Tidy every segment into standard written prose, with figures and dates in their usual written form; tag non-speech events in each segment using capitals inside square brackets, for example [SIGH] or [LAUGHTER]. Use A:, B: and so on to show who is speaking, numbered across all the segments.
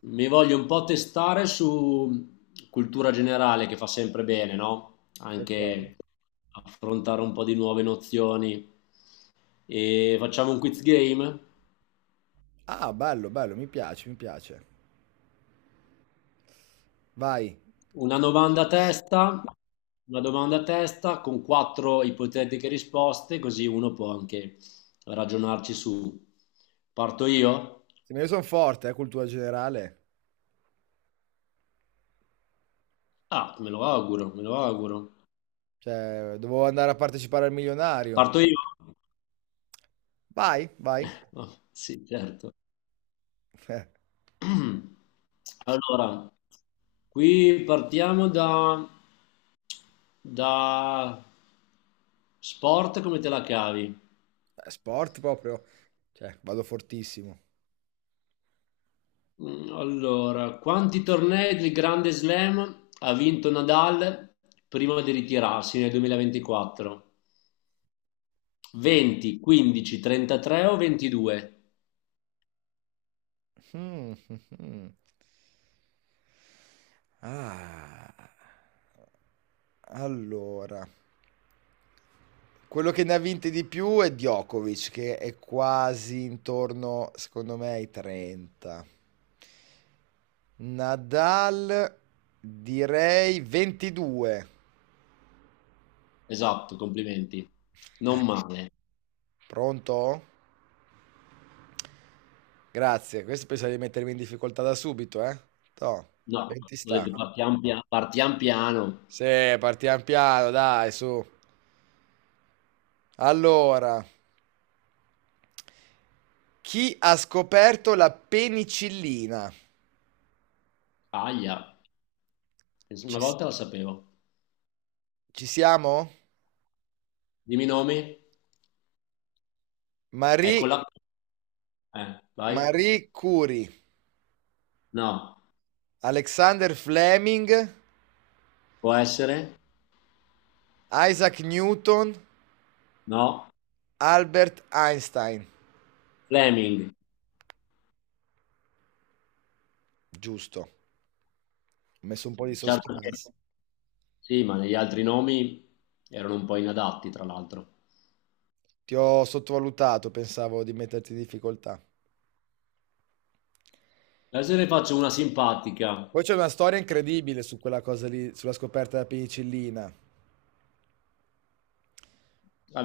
A: Mi voglio un po' testare su cultura generale che fa sempre bene, no?
B: Okay.
A: Anche affrontare un po' di nuove nozioni. E facciamo un quiz game,
B: Ah, bello, bello, mi piace, mi piace. Vai.
A: una domanda a testa, una domanda a testa con quattro ipotetiche risposte, così uno può anche ragionarci su. Parto io?
B: Sì, ma io sono forte, cultura generale.
A: Ah, me lo auguro, me lo auguro.
B: Cioè, dovevo andare a partecipare al milionario.
A: Parto io?
B: Vai, vai.
A: [LAUGHS] Sì, certo.
B: [LAUGHS]
A: [CLEARS THROAT] Allora, qui partiamo da sport, come te la cavi?
B: Sport proprio. Cioè, vado fortissimo.
A: Mm, allora, quanti tornei del Grande Slam ha vinto Nadal prima di ritirarsi nel 2024? 20, 15, 33 o 22?
B: Mm, mm, mm. Ah, allora. Quello che ne ha vinte di più è Djokovic, che è quasi intorno, secondo me, ai 30. Nadal, direi 22.
A: Esatto, complimenti.
B: Eh,
A: Non male.
B: Pronto? Grazie. Questo pensavo di mettermi in difficoltà da subito, eh? Toh,
A: No,
B: 20
A: ho
B: sta.
A: detto partiamo, partiamo piano.
B: Sì, partiamo piano, dai, su. Allora, chi ha scoperto la penicillina?
A: Aglia, una
B: Ci,
A: volta la sapevo.
B: ci siamo?
A: Dimmi i nomi.
B: Marie
A: Eccola. Vai?
B: Marie Curie,
A: No.
B: Alexander Fleming,
A: Può essere?
B: Isaac Newton,
A: No.
B: Albert Einstein.
A: Fleming.
B: Giusto, ho messo un po' di
A: Certo che
B: suspense.
A: sì, ma negli altri nomi erano un po' inadatti, tra l'altro.
B: Ti ho sottovalutato, pensavo di metterti in difficoltà.
A: Adesso ne faccio una simpatica.
B: Poi c'è una storia incredibile su quella cosa lì, sulla scoperta della penicillina.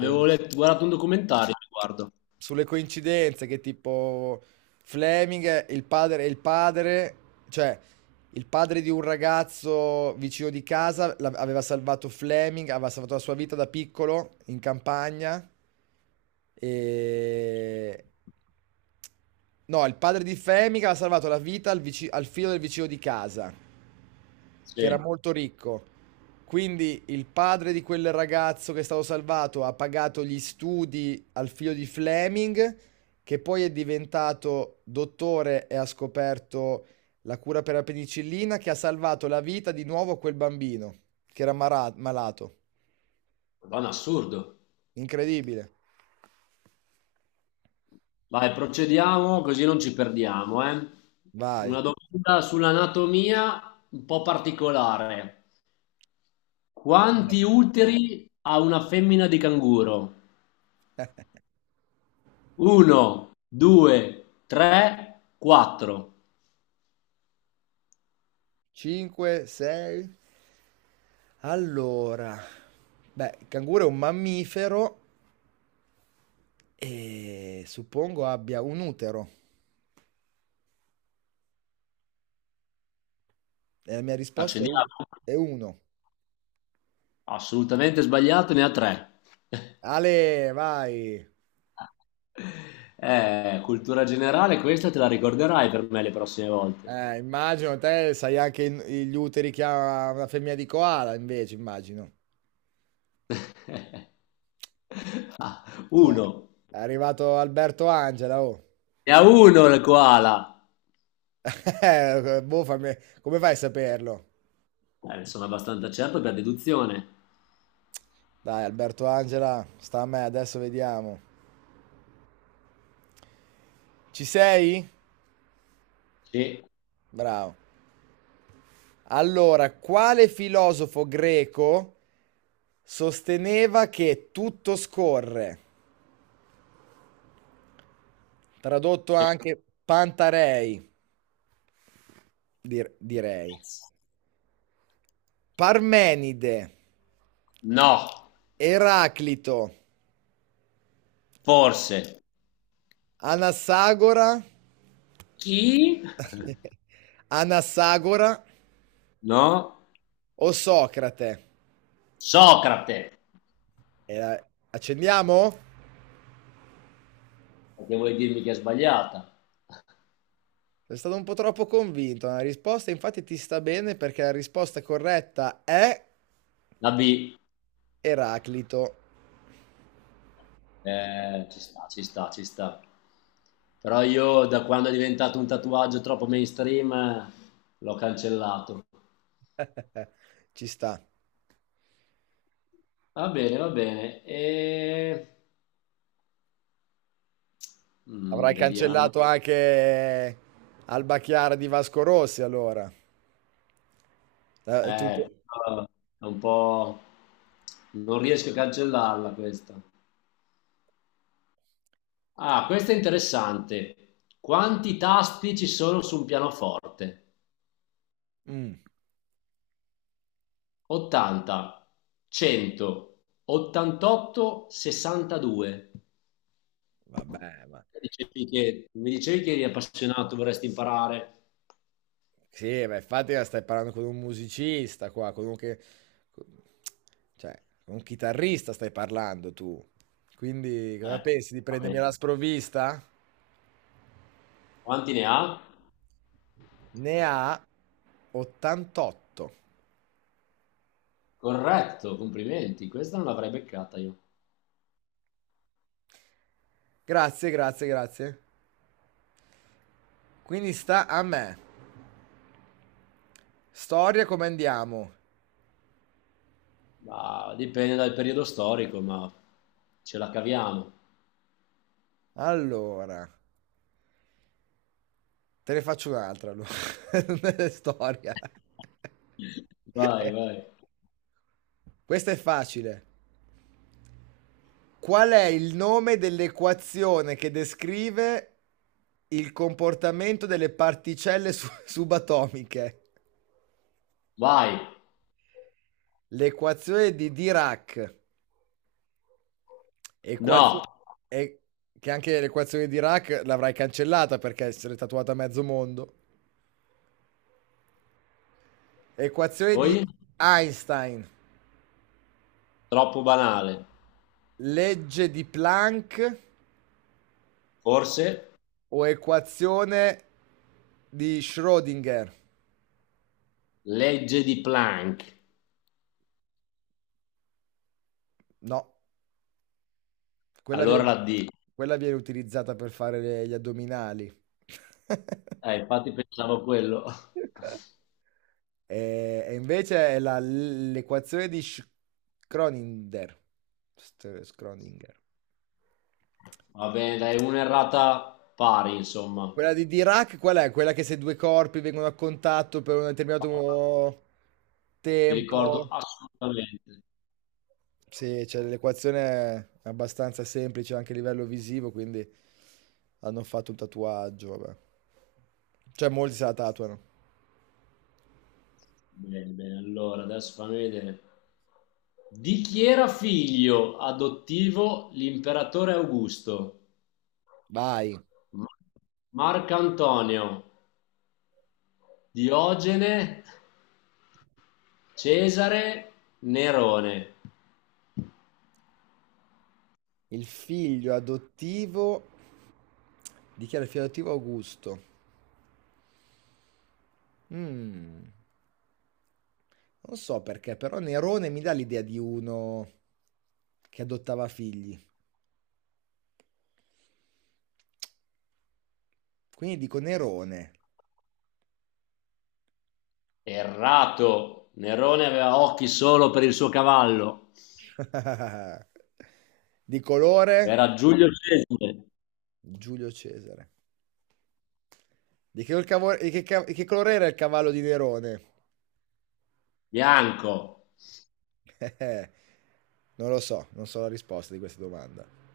B: E-
A: letto, guardato un documentario a riguardo.
B: Sulle coincidenze che tipo Fleming è il padre, cioè il padre di un ragazzo vicino di casa aveva salvato Fleming, aveva salvato la sua vita da piccolo in campagna e... No, il padre di Fleming aveva salvato la vita al figlio del vicino di casa che era
A: Sì,
B: molto ricco. Quindi il padre di quel ragazzo che è stato salvato ha pagato gli studi al figlio di Fleming, che poi è diventato dottore e ha scoperto la cura per la penicillina, che ha salvato la vita di nuovo a quel bambino che era malato.
A: ma un assurdo.
B: Incredibile.
A: Vai, procediamo così non ci perdiamo, eh. Una
B: Vai.
A: domanda sull'anatomia un po' particolare. Quanti uteri ha una femmina di canguro? Uno, due, tre, quattro.
B: 5, 6. Allora, beh, il canguro è un mammifero e suppongo abbia un utero. E la mia risposta
A: Accendiamo?
B: è uno.
A: Assolutamente sbagliato, ne ha tre.
B: Ale, vai.
A: [LAUGHS] Cultura generale, questa te la ricorderai per me le prossime volte.
B: Immagino te sai anche gli uteri che ha una femmina di koala, invece, immagino.
A: [LAUGHS] Ah,
B: Cioè,
A: uno.
B: è arrivato Alberto Angela, oh.
A: Ne ha uno il koala.
B: [LAUGHS] Boh, come fai a saperlo?
A: Ne sono abbastanza certo per deduzione.
B: Dai, Alberto Angela, sta a me, adesso vediamo. Ci sei?
A: Sì,
B: Bravo. Allora, quale filosofo greco sosteneva che tutto scorre? Tradotto
A: sì.
B: anche Pantarei. Direi. Parmenide,
A: No,
B: Eraclito,
A: forse.
B: Anassagora,
A: Chi? [LAUGHS]
B: [LAUGHS] Anassagora
A: No,
B: o Socrate?
A: Socrate.
B: Accendiamo?
A: Perché vuoi dirmi che è sbagliata?
B: Sei stato un po' troppo convinto nella risposta, infatti ti sta bene perché la risposta corretta è
A: La B,
B: Eraclito.
A: ci sta, ci sta, ci sta. Però io da quando è diventato un tatuaggio troppo mainstream l'ho cancellato.
B: Ci sta.
A: Va bene, va bene. E... mm,
B: Avrai
A: vediamo.
B: cancellato anche Alba Chiara di Vasco Rossi allora. Eh, tutto-
A: Questa è un po'... Non riesco a cancellarla questa. Ah, questa è interessante. Quanti tasti ci sono su un pianoforte?
B: Mm,
A: 80, 100, 88, 62.
B: vabbè, vabbè.
A: Dicevi mi dicevi che eri appassionato, vorresti imparare.
B: Sì, ma infatti la stai parlando con un musicista qua, cioè, con un chitarrista stai parlando tu. Quindi cosa
A: Eh,
B: pensi di
A: va
B: prendermi
A: bene.
B: alla sprovvista?
A: Quanti ne ha?
B: Ne ha 88.
A: Corretto, complimenti. Questa non l'avrei beccata io.
B: Grazie, grazie, grazie. Quindi sta a me. Storia come andiamo?
A: Ma dipende dal periodo storico, ma ce la caviamo.
B: Allora, te ne faccio un'altra allora. [LAUGHS] Nelle storia.
A: Vai,
B: [LAUGHS]
A: vai.
B: Questa è facile. Qual è il nome dell'equazione che descrive il comportamento delle particelle [LAUGHS] subatomiche?
A: Vai.
B: L'equazione di Dirac. Equazio-
A: No.
B: e- che anche l'equazione di Dirac l'avrai cancellata perché se l'è tatuata a mezzo mondo. Equazione di
A: Poi,
B: Einstein.
A: troppo banale.
B: Legge di Planck
A: Forse
B: o equazione di Schrödinger?
A: legge di Planck.
B: No. Quella
A: Allora
B: viene,
A: la D.
B: quella viene utilizzata per fare gli addominali. [LAUGHS]
A: Infatti pensavo a quello.
B: E invece è l'equazione di Schrödinger. Schrödinger.
A: Va bene, dai, un'errata pari, insomma.
B: Quella di Dirac, qual è? Quella che se due corpi vengono a contatto per un determinato
A: Mi ricordo
B: tempo.
A: assolutamente.
B: Sì, cioè, l'equazione è abbastanza semplice anche a livello visivo, quindi hanno fatto un tatuaggio, vabbè. Cioè molti se la tatuano.
A: Bene, bene. Allora, adesso fammi vedere. Di chi era figlio adottivo l'imperatore Augusto?
B: Vai.
A: Ma- Marco Antonio, Diogene, Cesare, Nerone.
B: Il figlio adottivo dichiara il figlio adottivo Augusto. Mm, non so perché, però Nerone mi dà l'idea di uno che adottava figli. Quindi dico Nerone.
A: Errato. Nerone aveva occhi solo per il suo cavallo.
B: [LAUGHS] Di
A: Era
B: colore
A: Giulio Cesare,
B: Giulio Cesare. Di che colore era il cavallo di Nerone?
A: bianco.
B: [LAUGHS] Non lo so, non so la risposta di questa domanda.